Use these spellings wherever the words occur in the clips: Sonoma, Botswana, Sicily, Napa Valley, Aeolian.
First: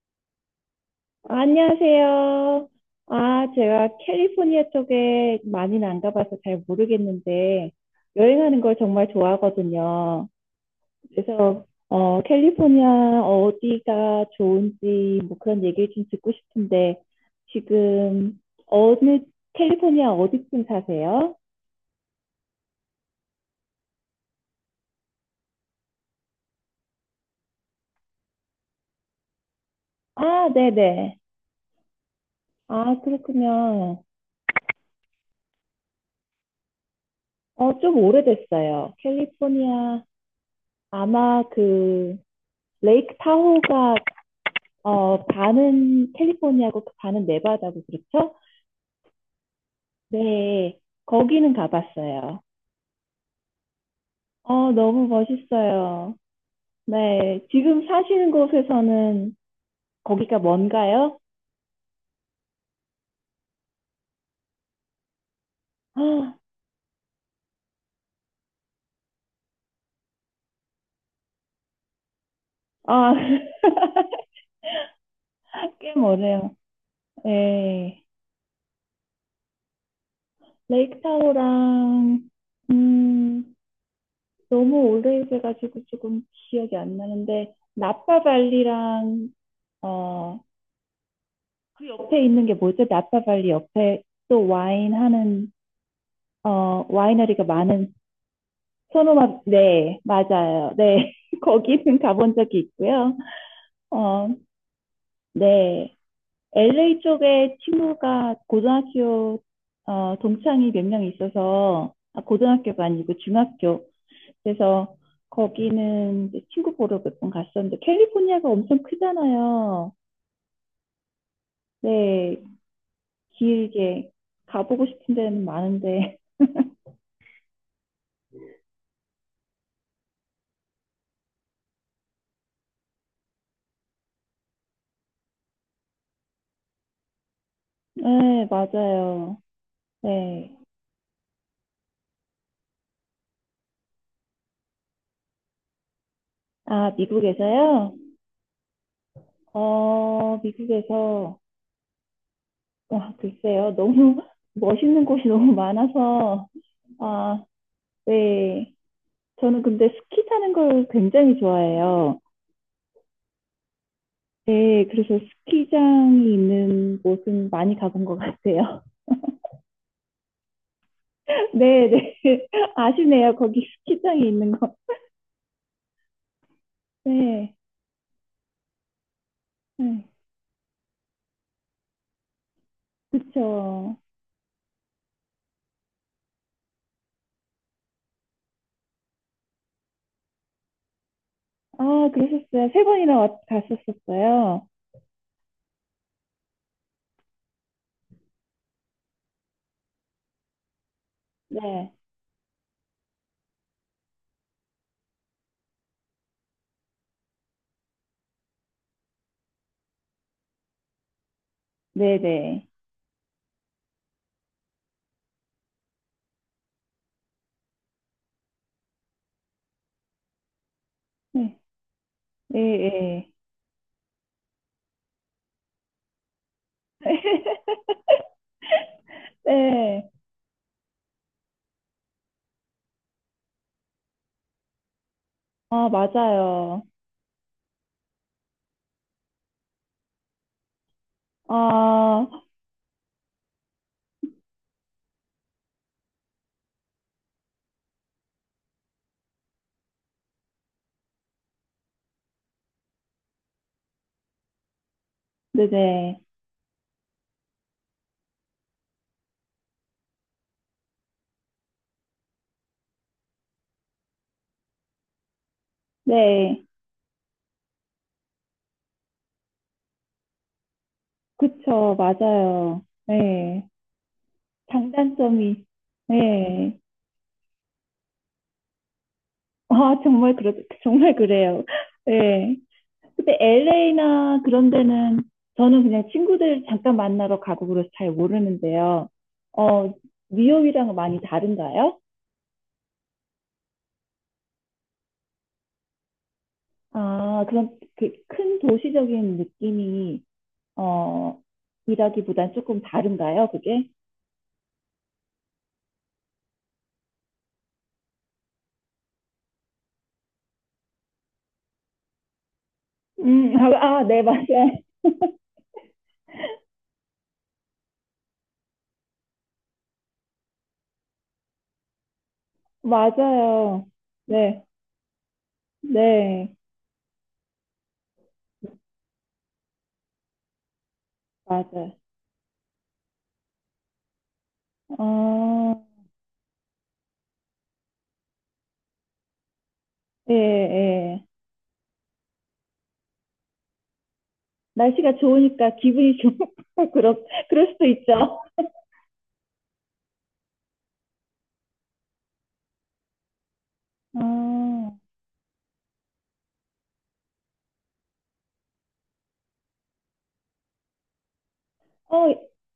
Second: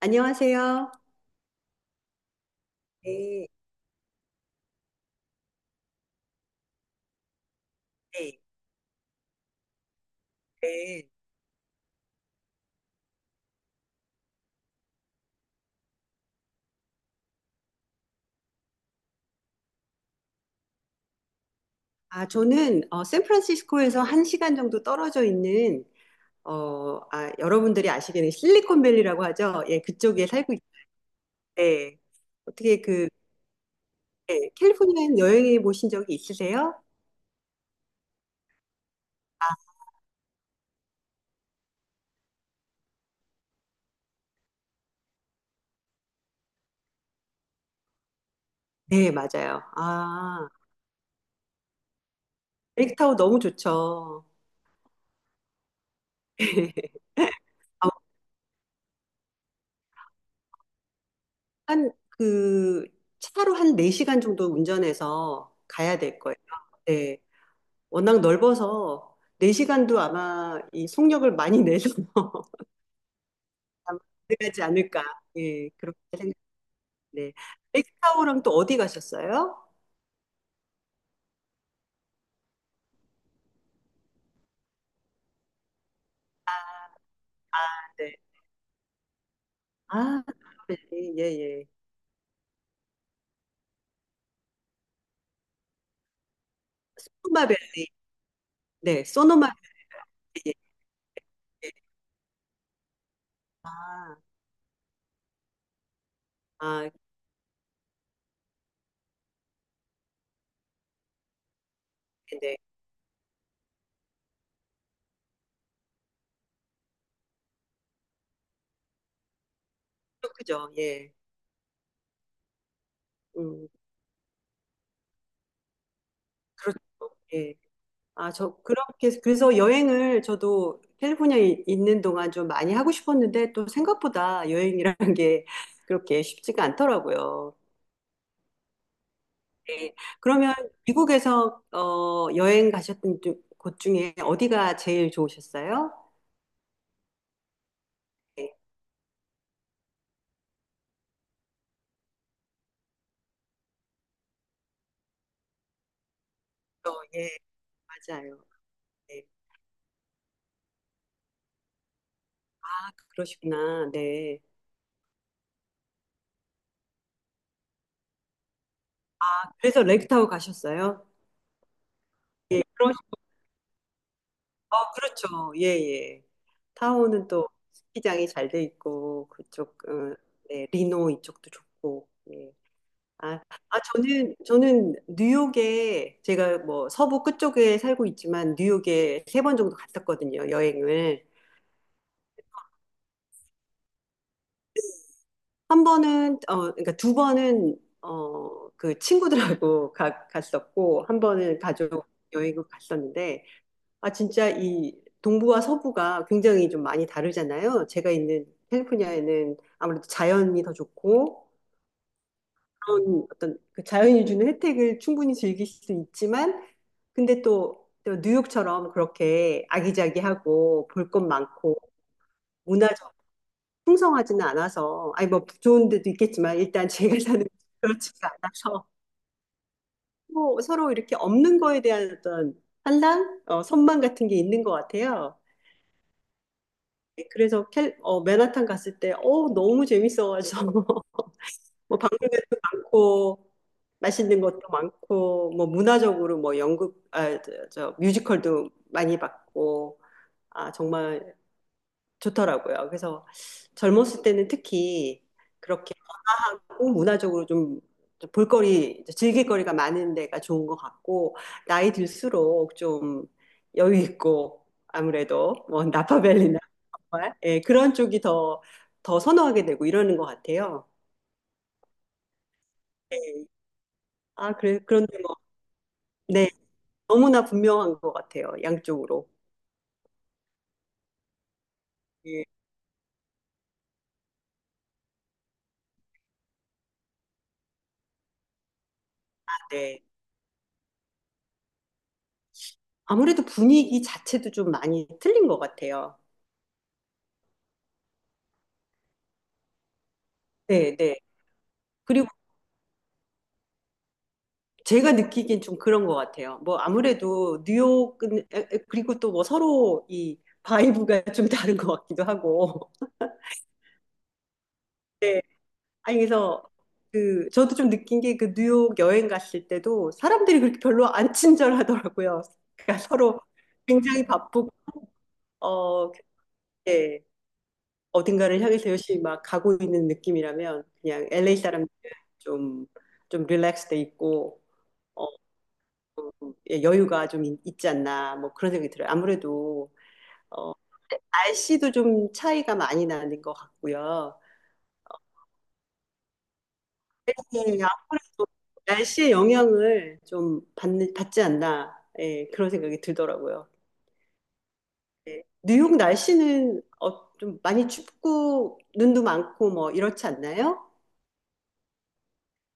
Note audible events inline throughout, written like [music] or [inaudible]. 안녕하세요. 안녕하세요. 네, 제가 캘리포니아 쪽에 많이는 안 가봐서 잘 모르겠는데, 네, 여행하는 걸 정말 좋아하거든요. 네. 그래서, 캘리포니아 어디가 좋은지, 뭐 그런 얘기를 좀 듣고 싶은데, 지금, 어느, 캘리포니아 어디쯤 사세요? 저는 샌프란시스코에서 한시간 정도 떨어져 있는 여러분들이 아시기는 실리콘밸리라고 하죠. 예, 그쪽에 아, 살고 네네. 있는데 어떻게 아, 그 그렇군요. 예, 캘리포니아 여행해 보신 적이 있으세요? 좀 오래됐어요. 캘리포니아, 아마 그, 레이크 타호가 반은 캘리포니아고 그 반은 네바다고 그렇죠? 네, 맞아요. 아, 네, 거기는 가봤어요. 렉타워 너무 좋죠. 너무 멋있어요. [laughs] 네, 지금 아, 사시는 곳에서는 거기가 먼가요? 한그 차로 한 네시간 정도 운전해서 가야 아, 될 거예요. 네. 워낙 넓어서 4시간도 아마 이 속력을 많이 내서 [laughs] 아, [laughs] 아마 가능하지 않을까. 예, 꽤 그렇게 생각하는데. 멀어요. 네, 엑스타워랑 또 어디 가셨어요? 레이크 타호랑 음, 너무 오래돼가지고 조금 기억이 안 나는데 네. 나파 발리랑 아, 노 어, 마벨이 예, 예. 그 옆에 있는 게 뭐죠? 나파 발리 옆에 또 와인 하는 와이너리가 소노마벨. 많은 네, 소노 소노마, 마 네, 벨 예, 맞아요. 네, [laughs] 예. 거기는 가본 적이 있고요. 아, 어, 네, 아, LA 쪽에 친구가 고등학교 동창이 몇 명 있어서 아, 네. 고등학교가 아니고 중학교. 그래서 거기는 이제 친구 보러 몇 번 갔었는데 캘리포니아가 엄청 크잖아요. 그렇죠. 예. 네, 음, 길게 가보고 싶은 데는 많은데. 그렇죠. 예. 그래서 여행을 저도 캘리포니아에 있는 동안 좀 많이 하고 싶었는데 또 생각보다 여행이라는 게 그렇게 쉽지가 않더라고요. [laughs] 네, 맞아요. 네. 네. 그러면 미국에서 여행 곳 중에 어디가 제일 좋으셨어요? 아, 미국에서요? 네. 미국에서, 와, 글쎄요. 너무 [laughs] 멋있는 곳이 너무 많아서, 예, 아, 맞아요. 네. 네. 저는 근데 스키 타는 걸 굉장히 좋아해요. 아, 그러시구나. 네. 네, 그래서 스키장이 있는 곳은 많이 가본 것 같아요. 그래서 렉타워 가셨어요? [laughs] 네, 네. 예, [laughs] 그러, 아시네요. 거기 스키장이 있는 거. 어, 그렇죠. 예, 예. 타오는 또 네, 스키장이 잘 돼 있고 네. 네, 리노 이쪽도 좋고. 예. 아, 아, 그쵸. 저는 뉴욕에 제가 뭐 서부 끝쪽에 살고 있지만 뉴욕에 세 번 정도 갔었거든요. 여행을. 아, 그러셨어요. 세 번이나 왔, 갔었었어요. 한 번은 그러니까 두 번은 그 친구들하고 [laughs] 갔었고 한 번은 네, 가족 여행을 갔었는데 아 진짜 이 동부와 서부가 굉장히 좀 많이 다르잖아요. 제가 있는 캘리포니아에는 아무래도 자연이 더 좋고 네, 네. 그런 어떤 그 자연이 주는 혜택을 충분히 즐길 수 있지만 근데 또 뉴욕처럼 그렇게 아기자기하고 볼 것 네, 많고 네, 문화적 네. 풍성하지는 않아서, 아니 뭐 좋은 데도 있겠지만 일단 제가 사는 곳은 [laughs] 그렇지가 않아서 네. 뭐 서로 이렇게 없는 거에 대한 어떤 선망 같은 게 있는 것 같아요. 아, 맞아요. 그래서 맨하탄 갔을 때, 어, 너무 재밌어가지고 [laughs] 뭐 아, 방문객도 많고 맛있는 것도 많고 뭐 문화적으로 뭐 저 뮤지컬도 많이 봤고 아 정말 좋더라고요. 그래서 젊었을 때는 특히 네네. 문화적으로 좀 볼거리, 즐길거리가 많은 데가 좋은 것 같고, 나이 들수록 좀 여유 있고, 아무래도, 뭐, 나파밸리나, 네. 정말, 예, 그런 쪽이 더, 더 선호하게 되고 이러는 것 같아요. 그쵸, 맞아요. 예. 네. 그런데 뭐, 장단점이, 네, 네. 너무나 분명한 것 같아요, 양쪽으로. 아, 정말, 그렇, 정말 그래요. 예, 네. 근데 LA나 그런 데는 저는 그냥 친구들 잠깐 만나러 가고 그래서 잘 모르는데요. 어, 네. 뉴욕이랑 많이 다른가요? 아무래도 분위기 자체도 좀 많이 틀린 것 같아요. 아, 그럼 그 큰 도시적인 느낌이, 네, 네. 어, 그리고 이라기보단 조금 다른가요, 그게? 제가 느끼기엔 좀 그런 것 같아요. 뭐 아무래도 뉴욕은 그리고 또 뭐 서로 이 바이브가 [laughs] 좀 다른 것 같기도 하고. [laughs] 아, 아, 네, 맞아요. [laughs] 네. 아니 그래서 그 저도 좀 느낀 게 그 뉴욕 여행 갔을 때도 사람들이 그렇게 별로 안 친절하더라고요. 그러니까 서로 맞아요. 굉장히 네, 바쁘고 어 네, 그게 어딘가를 향해서 열심히 막 가고 있는 느낌이라면 그냥 LA 사람들은 맞아요. 좀좀 릴렉스돼 있고 어, 어, 예, 여유가 있지 않나 뭐 그런 생각이 들어요. 아무래도 예, 어, 예. 날씨도 좀 차이가 많이 나는 것 같고요. 날씨가 좋으니까 기분이 좋고, [laughs] 그럴, 그럴 예, 수도 있죠. 아무래도 날씨의 영향을 좀 받지 않나, 예, 그런 생각이 들더라고요. 아, 예. 뉴욕 날씨는 어, 좀 많이 춥고 눈도 많고 뭐 이렇지 않나요? 어,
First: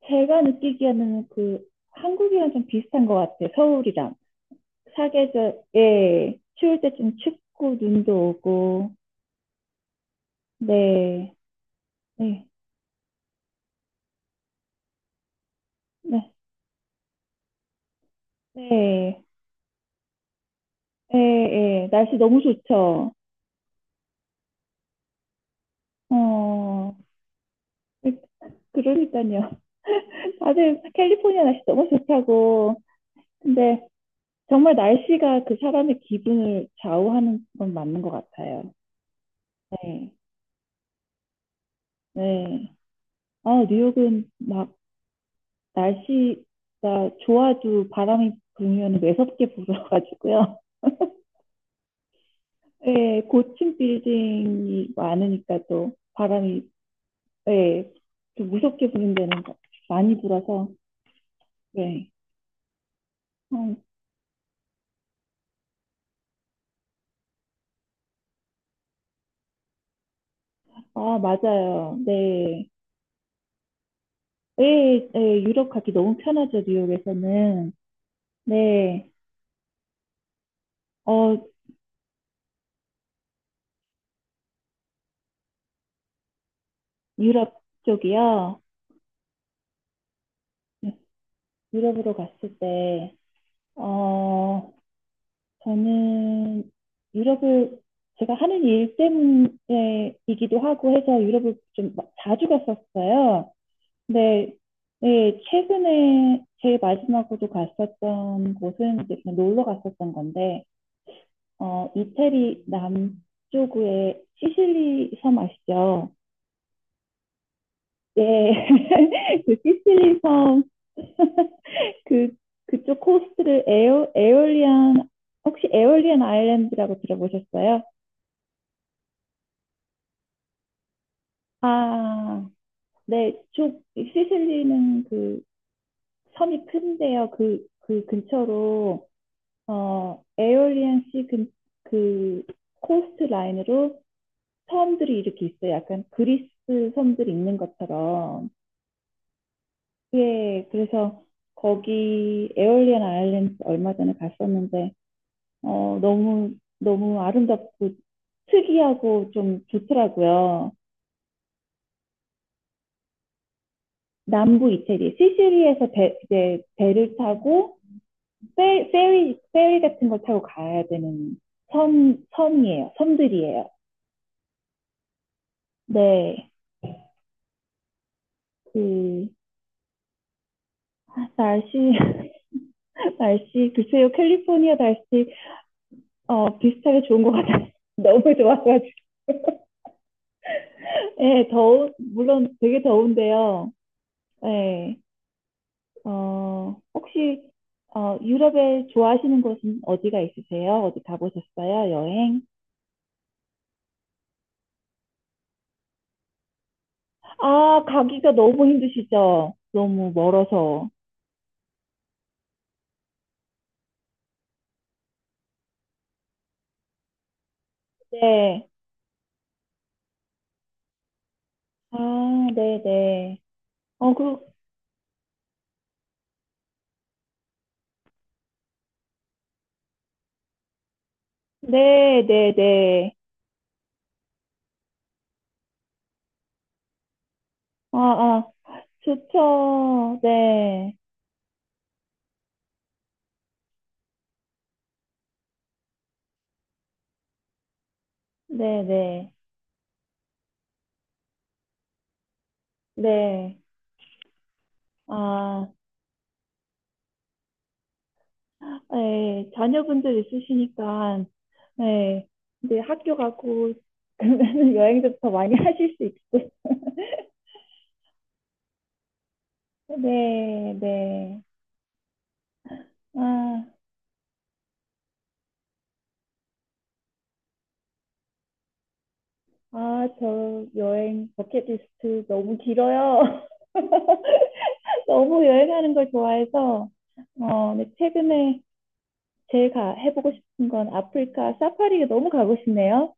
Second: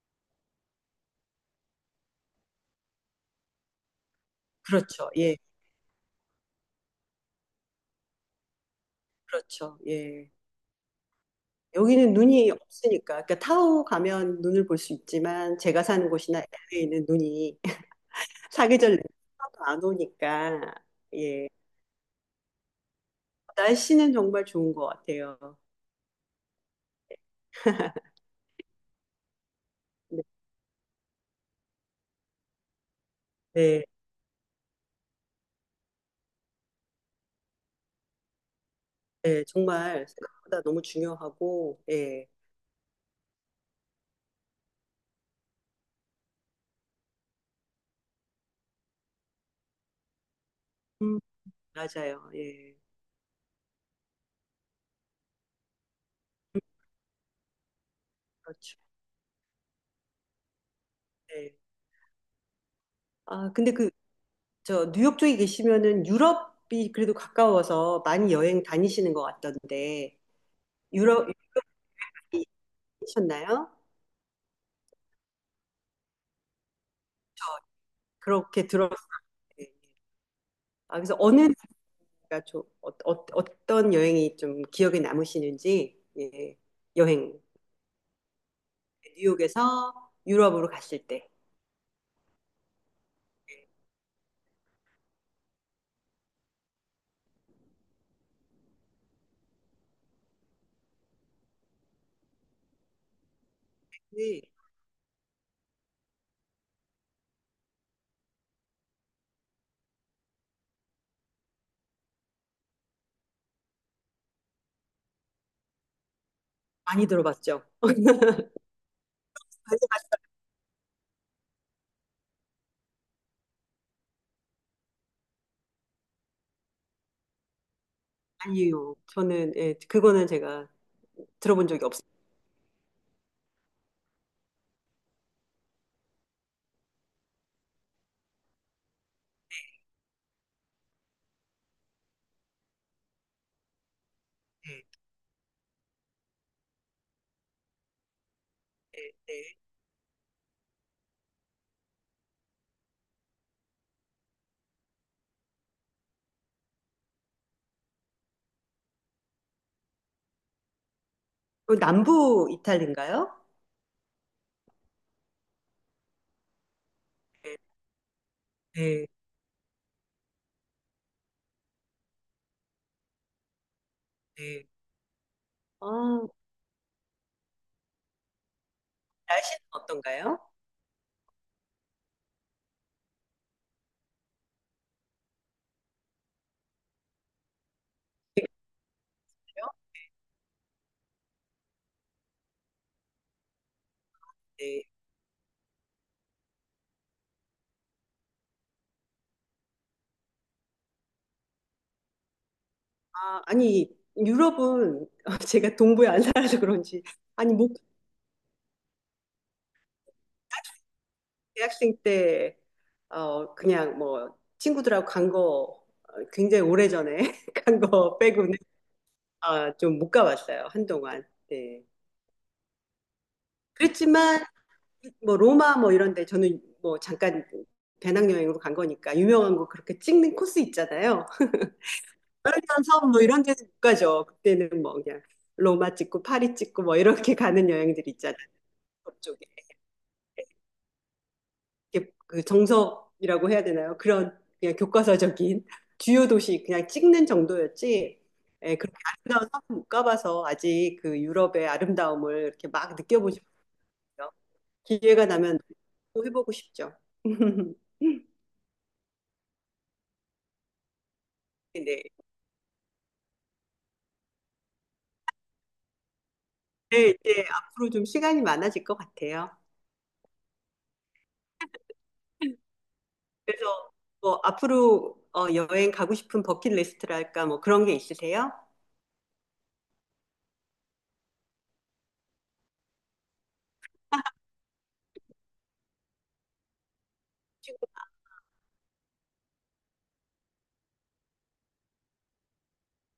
제가 느끼기에는 그, 한국이랑 좀 비슷한 것 같아요. 서울이랑. 그렇죠. 예, 사계절, 예, 추울 때 좀 춥고, 눈도 오고, 그렇죠. 예. 네, 여기는 네, 눈이 없으니까, 그러니까 타오 가면 눈을 볼 수 있지만 제가 사는 네, 곳이나 LA는 눈이 [laughs] 사계절 내내 네, 하나도 안 오니까, 예, 예. 예. 날씨 너무 좋죠. 날씨는 정말 좋은 것 같아요. 어, [laughs] 그, 그러니까요. 네, 아주 캘리포니아 날씨 너무 좋다고. 네, 근데 정말 날씨가 그 사람의 기분을 좌우하는 건 맞는 것 같아요. 네, 정말 네. 생각보다 너무 중요하고, 예, 네. 아, 뉴욕은 막 날씨가 좋아도 바람이 불면 매섭게 불어가지고요. 음, 맞아요, 예, [laughs] 네, 고층 빌딩이 많으니까 또 바람이, 네, 좀 그렇죠, 무섭게 부는 데는 많이 불어서, 예. 네. 아, 근데 어, 그, 뉴욕 쪽에 계시면은 유럽이 그래도 가까워서 많이 여행 다니시는 것 같던데, 아, 유럽, 맞아요. 네. 이셨나요? 네, 네, 유럽 가기 너무 편하죠, 뉴욕에서는. 그렇게 들었어요. 네, 아, 그래서 어느 어, 나라가 어떤 여행이 좀 기억에 남으시는지, 예, 여행, 유럽 쪽이요. 뉴욕에서 유럽으로 네, 갔을 때, 유럽으로 갔을 때, 어, 저는 유럽을 제가 하는 일 때문에이기도 하고 해서 유럽을 좀 마- 자주 갔었어요. 네, 근데 네, 최근에 제일 마지막으로 갔었던 곳은 이제 그냥 놀러 갔었던 건데, 이태리 남쪽의 시실리 섬 아시죠? 많이 들어봤죠. 네, [laughs] 그 [laughs] 시실리 섬 그, 그쪽 코스트를 에어, 에올리안, 혹시 에올리안 아일랜드라고 들어보셨어요? 아니요. 저는 예, 그거는 제가 들어본 적이 없어요. 아, 네, 쪽, 시실리는 그 섬이 큰데요. 그, 그 근처로, 어, 에올리안 씨 근, 그 코스트 라인으로 네, 섬들이 이렇게 있어요. 약간 그리스 섬들이 있는 것처럼. 네. 예, 그래서 거기 에올리안 아일랜드 얼마 전에 갔었는데, 어, 너무, 너무 아름답고 특이하고 좀 좋더라고요. 그 남부 이탈리인가요? 남부 이태리, 시시리에서 배, 이제 배를 네, 타고 페, 네, 페리, 페리 같은 걸 타고 가야 되는 선, 선이에요. 섬들이에요. 네. 아, 네. 그, 날씨는 어떤가요? 날씨, [laughs] 날씨, 글쎄요, 캘리포니아 날씨, 비슷하게 좋은 것 같아요. [laughs] 너무 네, 좋아가지고. 그래요? [laughs] 예, 더운, 물론 되게 더운데요. 네. 예, 혹시 유럽에 좋아하시는 곳은 어디가 있으세요? 어디 가보셨어요? 여행? 아, 아니 유럽은 [laughs] 제가 동부에 안 살아서 그런지 아니 뭐 아, 가기가 너무 힘드시죠? 너무 멀어서. 대학생 때 그냥 뭐 친구들하고 간거 굉장히 오래전에 [laughs] 간 거 빼고는 네. 아, 좀 못 가봤어요. 한동안. 네. 아, 네네. 어, 그, 그랬지만 뭐 로마 뭐 이런 데 저는 뭐 잠깐 배낭여행으로 간 거니까 유명한 거 그렇게 찍는 코스 있잖아요. 그러면 네네네. 섬뭐 이런 데는 못 가죠. 그때는 뭐 그냥 로마 찍고 파리 찍고 뭐 이렇게 가는 아, 여행들이 있잖아요. 아, 그쪽에. 좋죠. 네. 이게 그 정석이라고 해야 되나요? 그런 그냥 교과서적인 [laughs] 주요 도시 그냥 찍는 정도였지. 예, 그렇게 네네. 아름다운 섬은 못 가봐서 아직 그 유럽의 아름다움을 이렇게 막 느껴보시고요. 네. 네. 기회가 나면 아, 또 해보고 싶죠. [laughs] 네. 자녀분들 있으시니까, 네. 네. 이제 학교 가고, [laughs] 그러면 여행도 더 많이 [laughs] 하실 수 있고. 네, 이제 앞으로 좀 시간이 많아질 것 같아요. 네, 네. 그래서 아, 뭐 앞으로 여행 가고 싶은 버킷리스트랄까 뭐 그런 게 있으세요? 아, 저 여행 버킷리스트 너무 길어요. [laughs] 너무 여행하는 걸 좋아해서, 어, 지금- 네, 최근에 제 가, 해보고 싶은 건 아프리카 사파리가 너무 가고 싶네요.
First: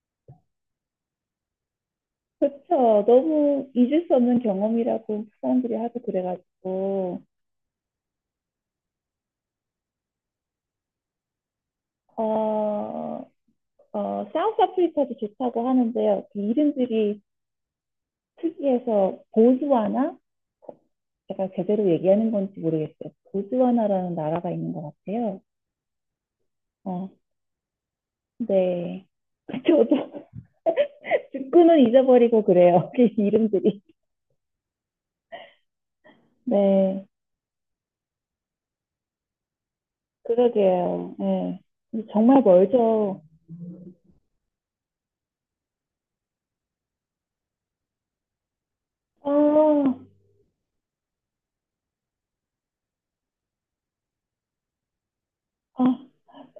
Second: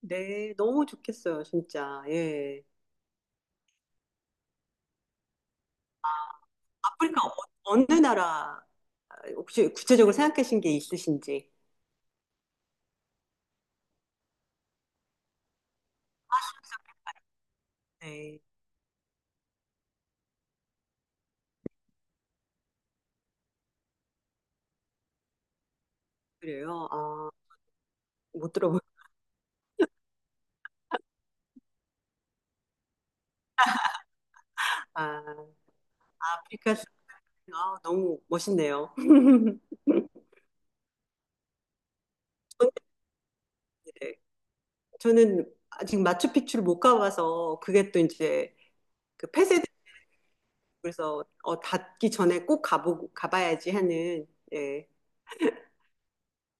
네, 너무 좋겠어요, 진짜. 예. 그렇죠. 너무 잊을 수 없는 경험이라고 사람들이 하고 그래가지고, 아프리카 어느 나라 혹시 구체적으로 생각하신 게 있으신지? 어, 사우스 아프리카도 좋다고 하는데요. 그 이름들이 네, 특이해서 보스와나 제가 제대로 얘기하는 건지 모르겠어요. 보즈와나라는 나라가 있는 것 같아요. 그래요. 어, 아, 못 들어본. 네. 저도 [laughs] 듣고는 잊어버리고 그래요. [laughs] 그 이름들이. 아, 아프리카 네. 아, 너무 멋있네요. [laughs] 그러게요. 네. 정말 저는 멀죠. 네. 저는 아직 마추픽추를 못 가봐서 그게 또 이제 그 폐쇄 아, 그래서 어, 닫기 전에 꼭 가보고 가봐야지 하는 예, 아,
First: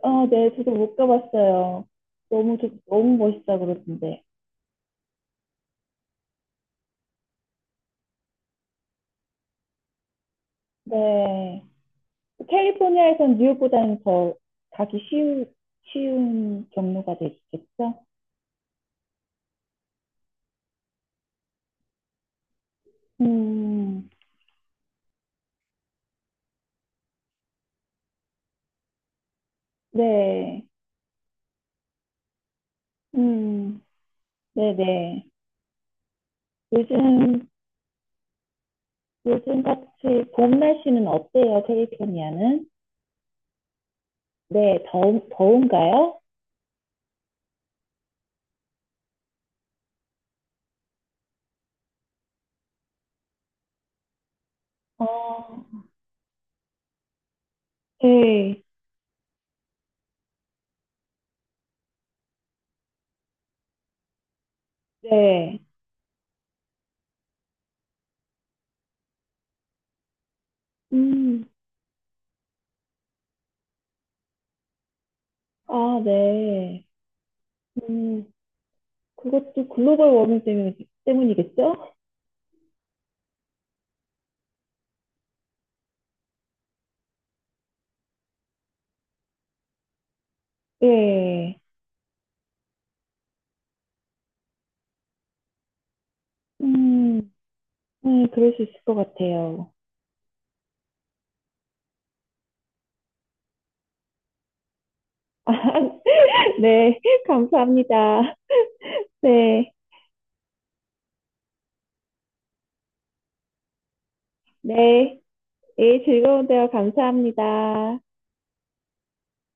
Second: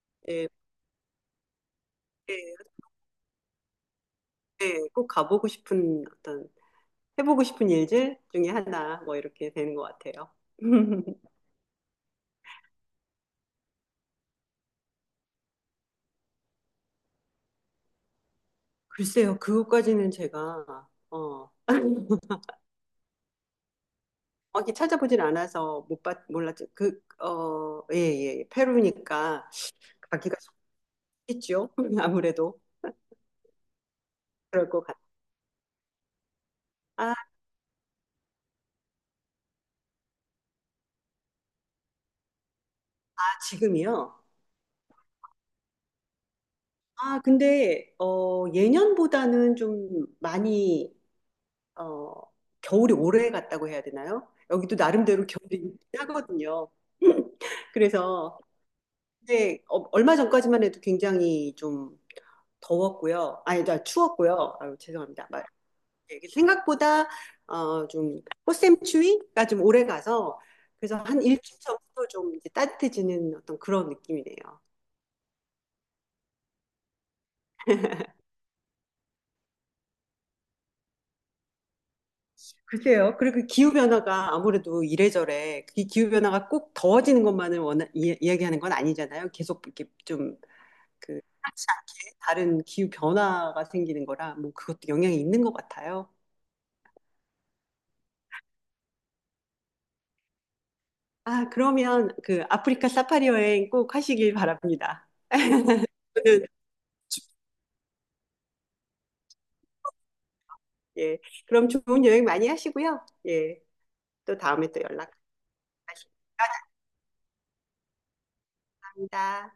아, 예, 네. 저도 못 가봤어요. 예, 너무, 좋- 너무 멋있다 그러던데. 예, 꼭 가보고 싶은 어떤 해보고 싶은 일들 중에 하나 뭐 이렇게 되는 것 같아요. [laughs] 네. 캘리포니아에선 뉴욕보다는 더 가기 쉬운, 쉬운 경로가 되겠죠? 글쎄요, 그것까지는 제가 어 [laughs] 음, 어디 찾아보진 않아서 못 봤, 몰랐죠. 예, 예, 예. 페루니까 가기가 네. 쉽겠죠. [laughs] 아무래도 음. 그럴 것 같아요. 네네. 아, 요즘, 요즘 같이 봄 날씨는 어때요, 캘리포니아는? 지금이요? 네, 더운, 더운가요? 예년보다는 좀 많이 어, 겨울이 오래 갔다고 해야 되나요? 여기도 어, 나름대로 겨울이 짜거든요. [laughs] 그래서 네, 근데 얼마 전까지만 해도 굉장히 좀 더웠고요. 아니, 나 추웠고요. 아유, 죄송합니다. 말- 네. 이게 생각보다 좀 꽃샘추위가 좀 오래 가서 그래서 한 음, 일주일 전부터 좀 이제 따뜻해지는 어떤 그런 느낌이네요. 아, 네. 음, 그것도 글로벌 워밍 때문, 때문이겠죠? 글쎄요. 그리고 기후 변화가 아무래도 이래저래 이 기후 변화가 꼭 더워지는 것만을 야기하는건 아니잖아요. 계속 이렇게 좀 그 네. 하지 않게 다른 기후 변화가 생기는 거라 뭐 그것도 영향이 있는 것 같아요. 음, 네, 그럴 수 있을 것 같아요. 아, 그러면 그 아프리카 사파리 여행 꼭 하시길 바랍니다. [laughs] 아, 저는, 네, 감사합니다. 네, 예, 그럼 좋은 여행 많이 하시고요. 예, 또 다음에 또 연락하시기 네. 예, 즐거운 대화 감사합니다. 바랍니다.